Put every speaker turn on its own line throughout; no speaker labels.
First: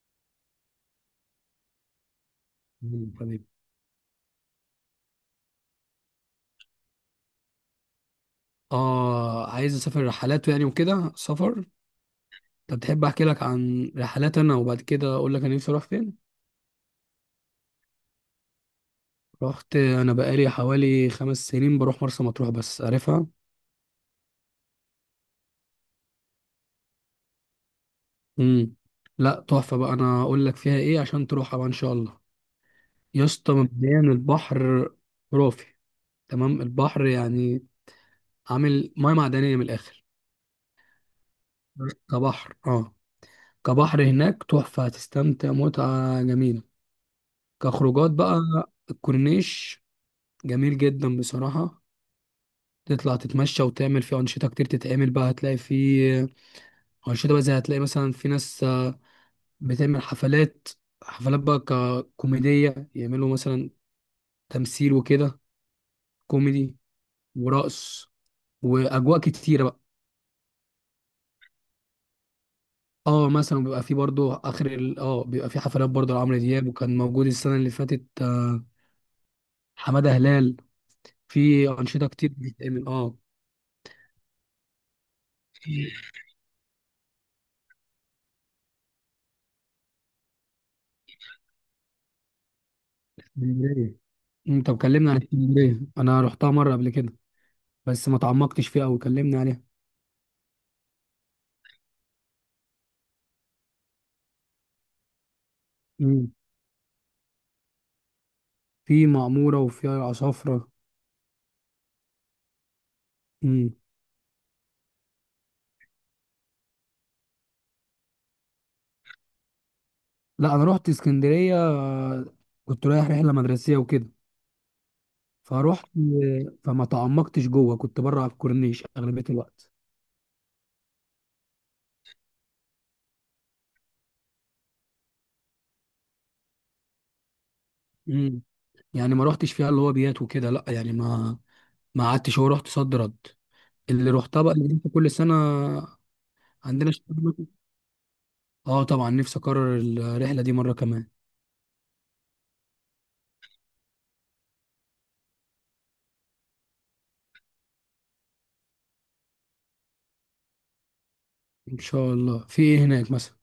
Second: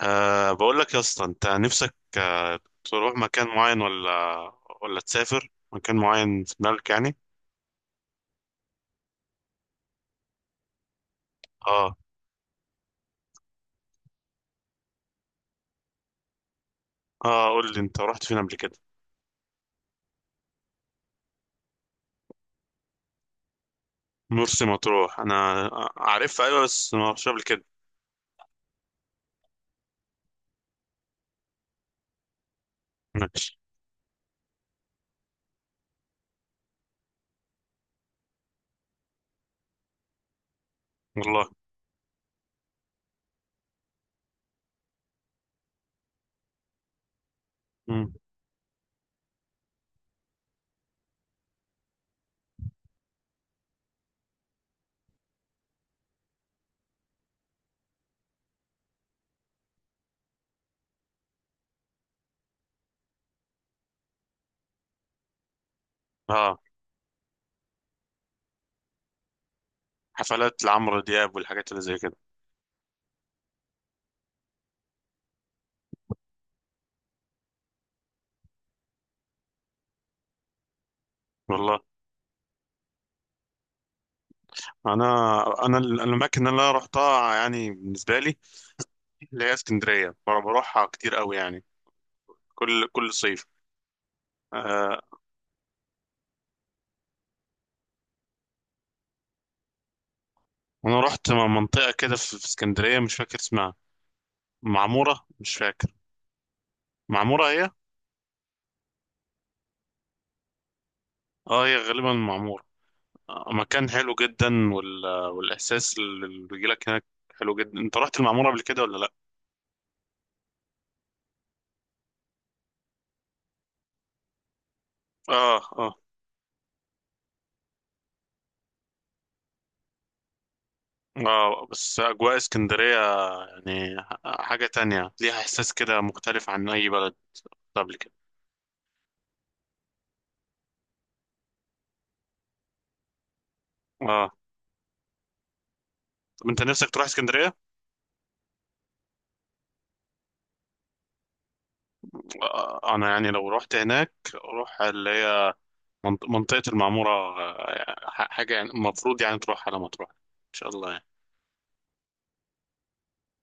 بقول لك يا اسطى، انت نفسك تروح
تمام.
مكان معين ولا تسافر مكان معين في دماغك يعني؟
اه، عايز اسافر رحلات يعني وكده سفر.
اه.
طب تحب احكي لك عن رحلات انا وبعد كده اقول لك انا نفسي اروح فين.
اه، قول لي انت رحت فين قبل كده.
رحت انا بقالي حوالي خمس سنين بروح مرسى مطروح، بس عارفها.
مرسى مطروح انا عارفها، ايوه، بس ما رحتش قبل كده.
امم لا تحفه بقى، انا اقول لك فيها ايه عشان تروحها بقى ان شاء الله. يا اسطى
ماشي.
مبدئيا البحر خرافي. تمام، البحر يعني عامل ميه معدنيه من الاخر.
والله.
كبحر، اه، كبحر هناك تحفه، هتستمتع متعه جميله. كخروجات
مم.
بقى الكورنيش جميل جدا بصراحة، تطلع تتمشى وتعمل فيه أنشطة كتير تتعمل بقى، هتلاقي فيه أنشطة بقى زي هتلاقي مثلا في ناس بتعمل حفلات، حفلات بقى ككوميدية يعملوا مثلا تمثيل وكده،
اه.
كوميدي ورقص وأجواء كتيرة بقى.
حفلات لعمرو دياب والحاجات اللي زي كده.
اه، مثلا بيبقى في برضو آخر ال... اه بيبقى في حفلات برضو لعمرو دياب، وكان موجود السنة اللي فاتت، حمادة هلال، في
والله.
أنشطة كتير بتتعمل اه.
انا
في
الاماكن اللي انا رحتها يعني بالنسبه لي، اللي هي اسكندريه، بروحها كتير قوي يعني، كل صيف.
اسكندرية، انت
آه.
مكلمنا عن اسكندرية، انا رحتها مرة قبل كده بس ما تعمقتش فيها أوي، كلمني عليها.
انا رحت منطقه كده في اسكندريه، مش فاكر اسمها. معمورة، مش فاكر.
امم،
معمورة هي.
في معمورة وفي عصافرة.
اه، هي غالبا معمورة.
امم،
مكان حلو جدا. والإحساس اللي بيجيلك هناك حلو جدا. انت رحت المعمورة قبل كده ولا لأ؟
لا أنا رحت اسكندرية، كنت رايح رحلة مدرسية وكده،
اه.
فروحت
اه.
فما تعمقتش جوه، كنت بره على الكورنيش أغلبية الوقت.
اه، بس أجواء اسكندرية يعني حاجة تانية، ليها إحساس كده مختلف عن أي بلد قبل كده.
امم، يعني ما رحتش فيها اللي هو بيات وكده، لا يعني ما قعدتش، هو رحت صد رد اللي
اه،
رحتها بقى اللي كل سنة.
طب انت نفسك
عندنا
تروح
شغل.
اسكندرية؟
اه طبعا نفسي اكرر الرحلة دي مرة كمان.
انا يعني لو رحت هناك اروح اللي هي منطقة المعمورة. حاجة يعني المفروض يعني تروح على ما تروح ان شاء الله يعني.
ان شاء الله في ايه هناك مثلا.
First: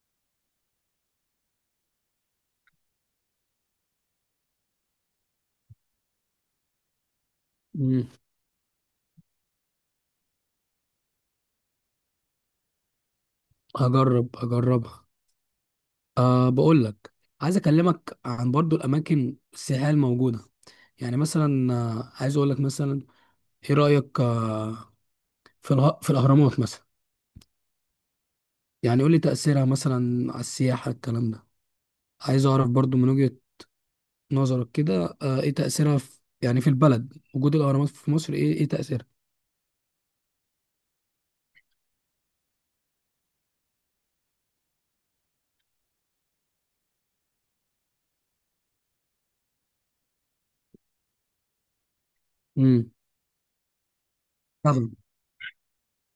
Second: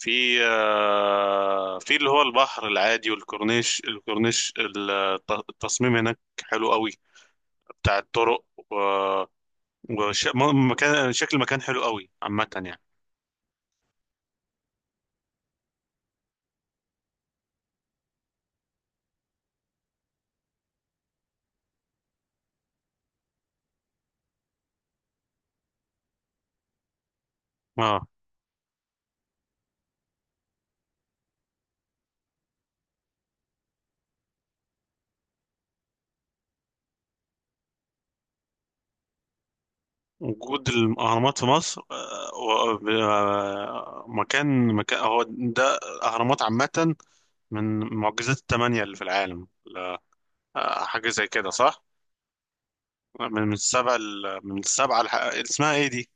في اللي هو البحر العادي والكورنيش. الكورنيش التصميم هناك حلو قوي بتاع
امم،
الطرق، و- وش م- مكان شكل المكان حلو قوي عامة يعني.
هجرب اجربها. أه بقول لك، عايز اكلمك عن برضو الاماكن السياحيه الموجوده، يعني مثلا عايز اقول لك مثلا ايه رايك في الاهرامات مثلا،
اه.
يعني قول لي تاثيرها مثلا على السياحه الكلام ده، عايز اعرف برضو من وجهه نظرك كده، ايه تاثيرها في يعني في البلد، وجود الاهرامات في مصر، ايه ايه تاثيرها.
وجود الأهرامات في مصر، مكان هو ده، الأهرامات عامة من معجزات الثمانية اللي في العالم، حاجة زي كده، صح؟
امم،
من من السبع ال- من
طبعا.
السبعة الح... اسمها ايه دي؟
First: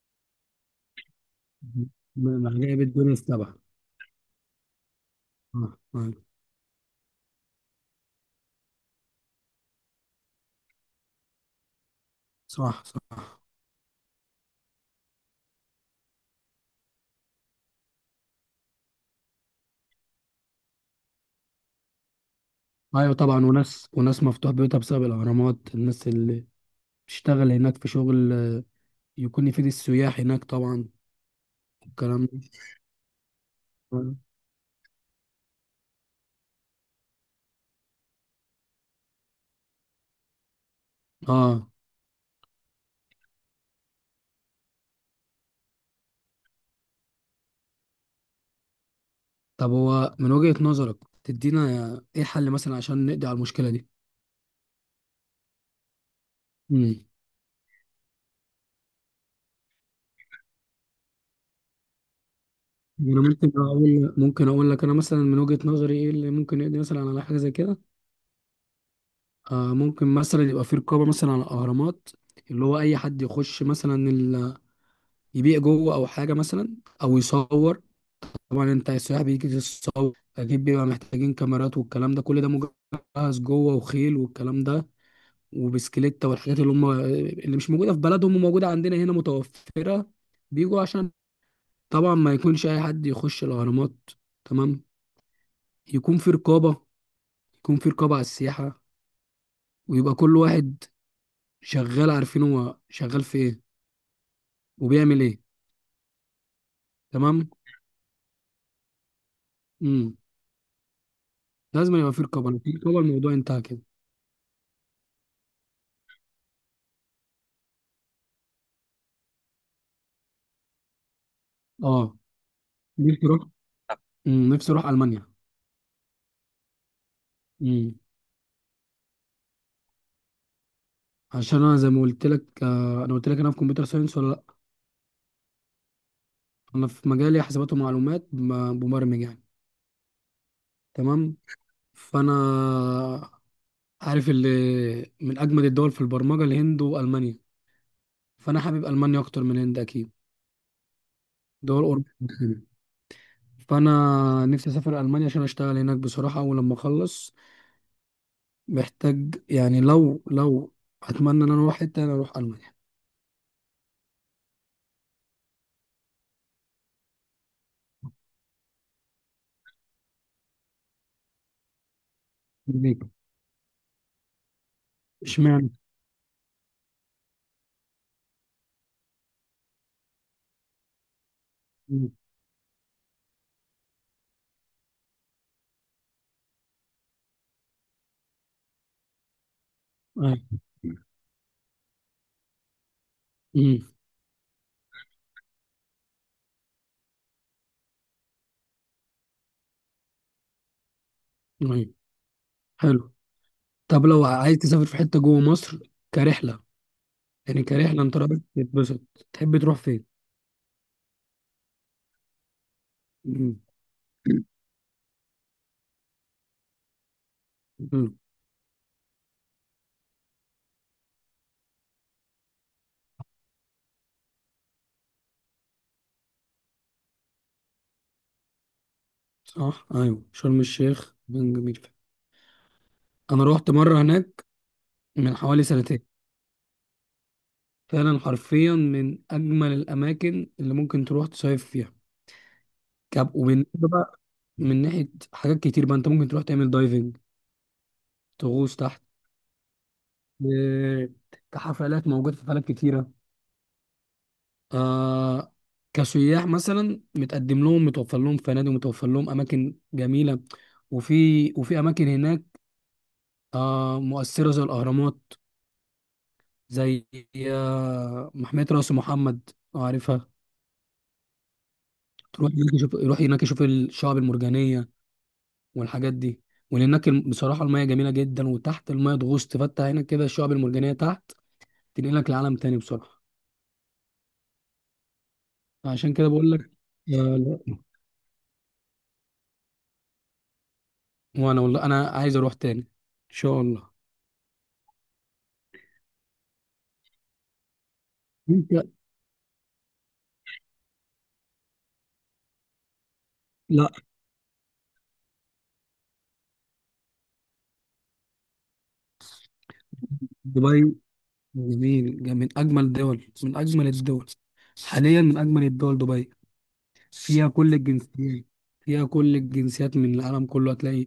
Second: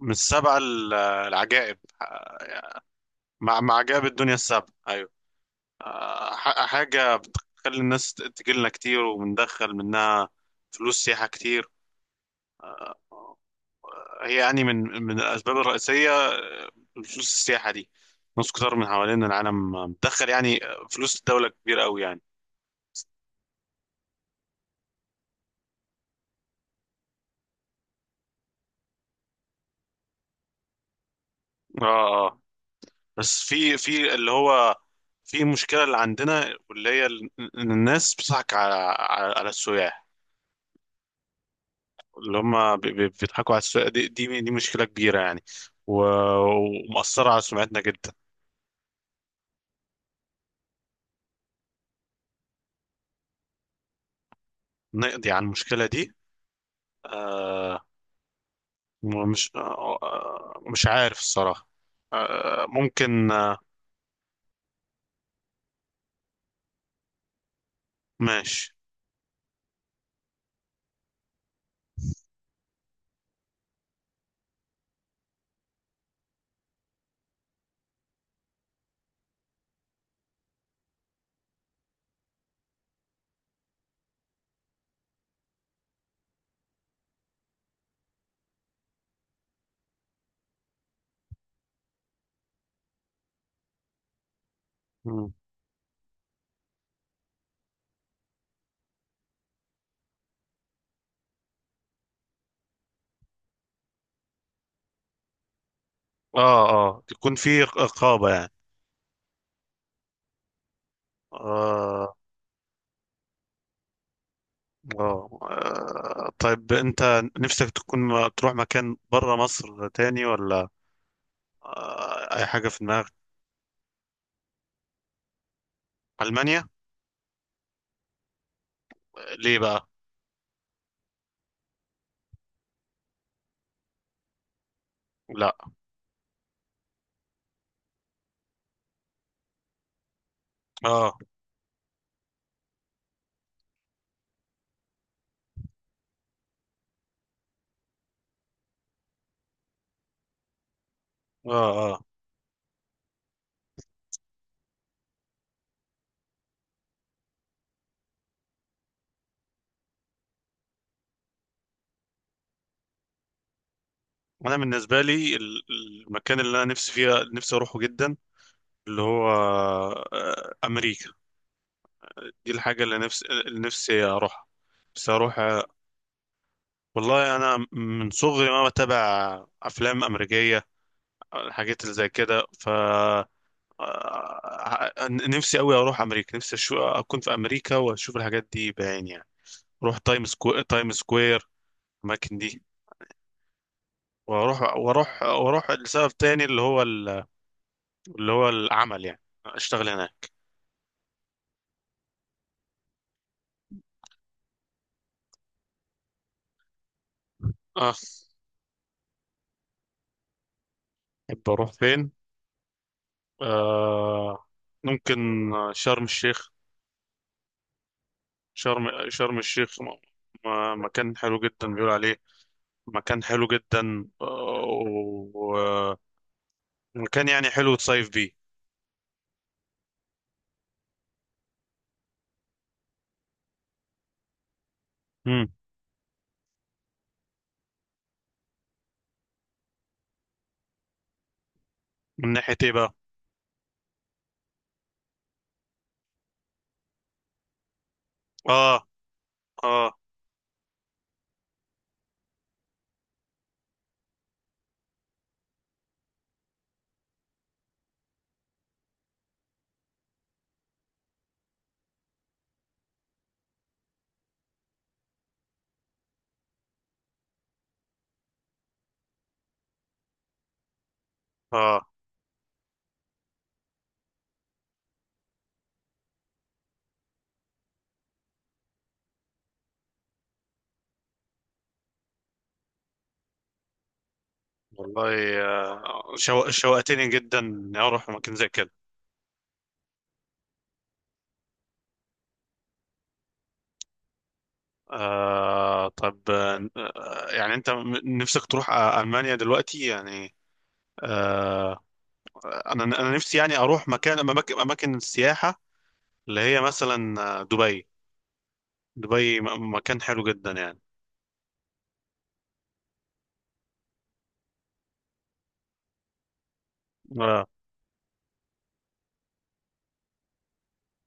من السبع العجائب.
عجائب الدنيا طبعا.
مع جاب الدنيا السابقة، أيوة.
اه، آه،
حاجة بتخلي الناس تجيلنا كتير، وبندخل منها فلوس سياحة كتير.
صح صح.
هي يعني من الأسباب الرئيسية، فلوس السياحة دي. ناس كتير من حوالين العالم بتدخل يعني فلوس الدولة كبيرة أوي يعني.
ايوه طبعا، وناس وناس مفتوح بيوتها بسبب الاهرامات، الناس اللي بتشتغل هناك في شغل يكون يفيد السياح هناك طبعا، الكلام
اه. اه.
ده.
بس في اللي هو، في مشكلة اللي عندنا، واللي هي إن الناس بتضحك على على السياح،
اه،
اللي هم بيضحكوا على السوق دي. دي مشكلة كبيرة يعني. و- ومأثرة على سمعتنا جدا.
طب هو من وجهة نظرك تدينا ايه حل مثلا عشان نقضي على المشكلة دي.
نقضي على المشكلة دي.
امم،
آه. مش عارف الصراحة.
انا
ممكن.
ممكن
آه.
اقول، ممكن اقول لك انا مثلا من وجهة نظري ايه اللي ممكن يقضي مثلا على حاجة زي كده.
ماشي.
آه ممكن مثلا يبقى في رقابة مثلا على الاهرامات، اللي هو اي حد يخش مثلا يبيع جوه او حاجة مثلا، او يصور. طبعا انت السياح بيجي يصور، اكيد بيبقى محتاجين كاميرات والكلام ده، كل ده مجهز جوه وخيل والكلام ده وبسكليتة والحاجات اللي هم، اللي مش موجودة في بلدهم وموجودة عندنا هنا متوفرة، بيجوا عشان. طبعا ما يكونش أي حد يخش الأهرامات، تمام.
مم.
يكون في رقابة، يكون في رقابة على السياحة، ويبقى كل واحد شغال عارفين هو شغال في إيه وبيعمل إيه.
اه. اه، يكون
تمام،
في رقابة يعني.
امم، لازم يبقى
آه
في رقابة، لو في رقابة الموضوع انتهى كده.
طيب أنت نفسك تكون تروح مكان برا مصر تاني ولا؟
اه،
أي حاجة في دماغك؟
نفسي أروح. نفسي أروح ألمانيا.
ألمانيا.
امم،
ليه بقى؟
عشان انا زي ما قلت لك، انا قلت لك انا في كمبيوتر ساينس ولا لا.
لا.
انا في مجالي حسابات ومعلومات، مبرمج يعني،
اه.
تمام. فانا عارف اللي من اجمد الدول في البرمجه الهند والمانيا، فانا حابب المانيا اكتر من الهند اكيد،
اه.
دول
آه.
اوروبا كده. فانا نفسي اسافر المانيا عشان اشتغل هناك بصراحه، اول لما اخلص محتاج يعني، لو اتمنى ان انا اروح حته انا اروح المانيا.
انا بالنسبه لي المكان اللي انا نفسي فيها، نفسي اروحه جدا، اللي هو امريكا. دي الحاجه اللي
ليه؟
نفسي، اروحها. بس اروح.
اشمعنى.
والله انا من صغري ما بتابع افلام امريكيه، الحاجات اللي زي
مم.
كده. نفسي قوي اروح امريكا، نفسي اكون في امريكا واشوف الحاجات دي بعيني يعني، اروح
أيوة.
تايم سكوير، الاماكن دي.
مم.
واروح واروح واروح لسبب تاني، اللي هو اللي هو العمل يعني، اشتغل هناك.
أيوة. حلو. طب لو عايز تسافر في حته جوه مصر كرحله، يعني
اه.
كرحله انت رايح تتبسط تحب تروح فين.
أحب أروح فين؟ آه ممكن شرم الشيخ.
مم.
شرم الشيخ، مكان حلو جدا بيقول عليه، مكان حلو جدا، ومكان يعني حلو تصيف بيه.
صح، ايوه شرم الشيخ مكان جميل فعلا. انا روحت مره هناك من
مم.
حوالي سنتين، فعلا حرفيا من اجمل الاماكن اللي ممكن تروح تصيف فيها.
من ناحية إيه بقى؟
كاب وبالنسبه بقى من ناحيه حاجات كتير بقى، انت ممكن تروح تعمل دايفنج، تغوص
آه.
تحت.
آه.
آه، كحفلات موجوده، في حفلات كتيره، آه، كسياح مثلا متقدم لهم، متوفر لهم فنادق، متوفر لهم اماكن جميله، وفي اماكن هناك آه مؤثره زي الاهرامات، زي محمية راس محمد لو عارفها.
آه
تروح هناك يشوف، يروح هناك يشوف الشعاب المرجانية والحاجات دي، وهناك بصراحة المياه جميلة جدا، وتحت المياه تغوص، تفتح هناك كده الشعاب المرجانية تحت تنقلك لعالم تاني بصراحة.
والله،
عشان كده بقول لك.
شوقتني جدا إني
لا.
أروح مكان زي كده.
وانا والله انا عايز اروح تاني ان شاء الله.
طب، يعني أنت نفسك تروح
انت.
ألمانيا دلوقتي يعني. آه. انا نفسي يعني اروح
لا.
مكان اماكن اماكن السياحه، اللي هي مثلا دبي. دبي مكان حلو جدا يعني.
دبي جميل جميل، من اجمل دول، من اجمل الدول حاليا، من اجمل الدول دبي،
اه.
فيها كل الجنسيات، فيها كل الجنسيات من العالم كله. هتلاقي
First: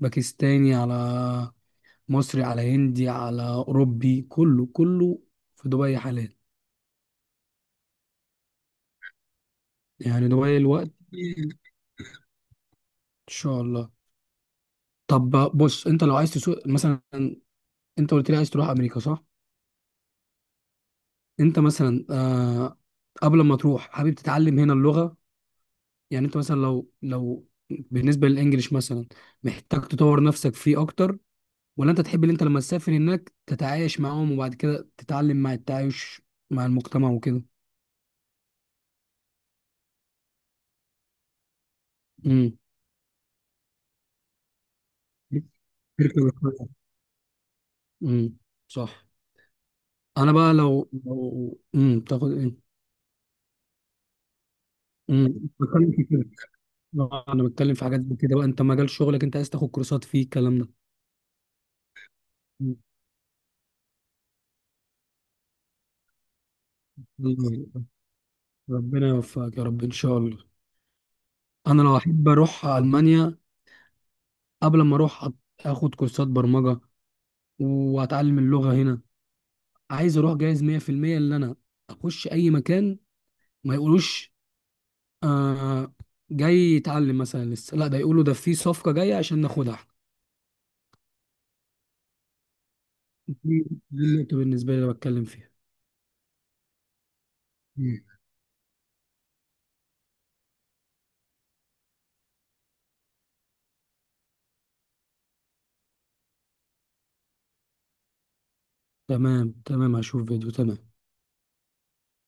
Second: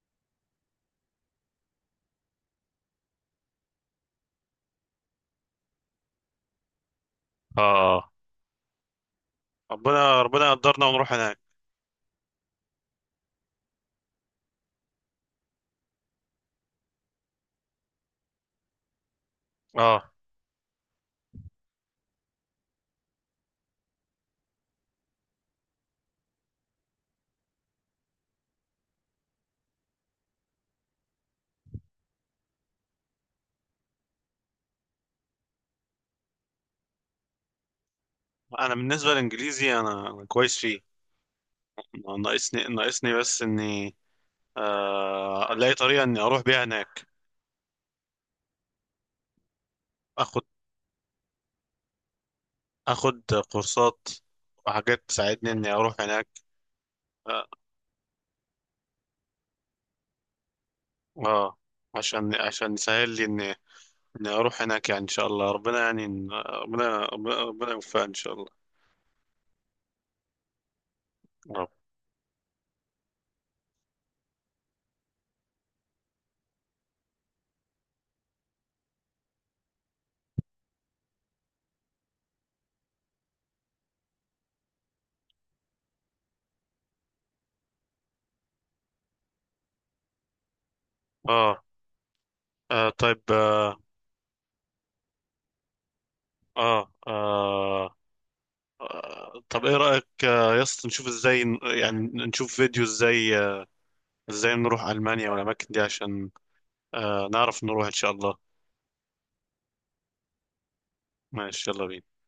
باكستاني على مصري على هندي على أوروبي، كله كله في دبي حاليا.
اه. ربنا
يعني
ربنا
دبي
يقدرنا
الوقت
ونروح هناك.
إن شاء الله. طب بص، أنت لو عايز تسوق مثلا، أنت قلت لي عايز تروح أمريكا صح؟
اه.
أنت مثلا آه قبل ما تروح حابب تتعلم هنا اللغة، يعني أنت مثلا لو بالنسبة للإنجليش مثلا محتاج تطور نفسك فيه أكتر، ولا انت تحب ان انت لما تسافر هناك تتعايش معاهم وبعد كده تتعلم مع التعايش مع المجتمع وكده.
انا بالنسبه للانجليزي، انا كويس فيه.
امم،
ناقصني بس اني الاقي طريقه
تركب
اني اروح بيها
الخيل.
هناك.
امم، صح. انا
اخد
بقى لو تاخد ايه.
اخد كورسات وحاجات
امم،
تساعدني اني
بتكلم
اروح
في كده.
هناك.
انا
اه.
بتكلم في حاجات زي كده بقى، انت مجال شغلك انت عايز تاخد كورسات فيه، الكلام ده.
آه. عشان
مم.
يسهل لي اني اروح هناك يعني ان شاء الله، ربنا يعني ربنا ربنا ربنا
الله.
يوفقنا ان شاء الله.
ربنا يوفقك يا رب ان شاء الله.
نعم.
انا لو احب اروح المانيا، قبل ما اروح اخد كورسات برمجه واتعلم اللغه هنا، عايز اروح جاهز 100% ان انا اخش اي مكان ما يقولوش آه جاي يتعلم مثلا لسه، لا ده يقولوا ده في صفقة جاية عشان ناخدها احنا.
آه. آه طيب
دي
آه.
دي النقطة بالنسبة لي اللي بتكلم فيها.
آه. آه.
مم.
طب إيه رأيك يا اسطى، نشوف إزاي يعني نشوف فيديو إزاي إزاي نروح ألمانيا والأماكن دي، عشان نعرف نروح إن شاء الله.
تمام تمام، هشوف فيديو تمام.
ماشي، يلا بينا.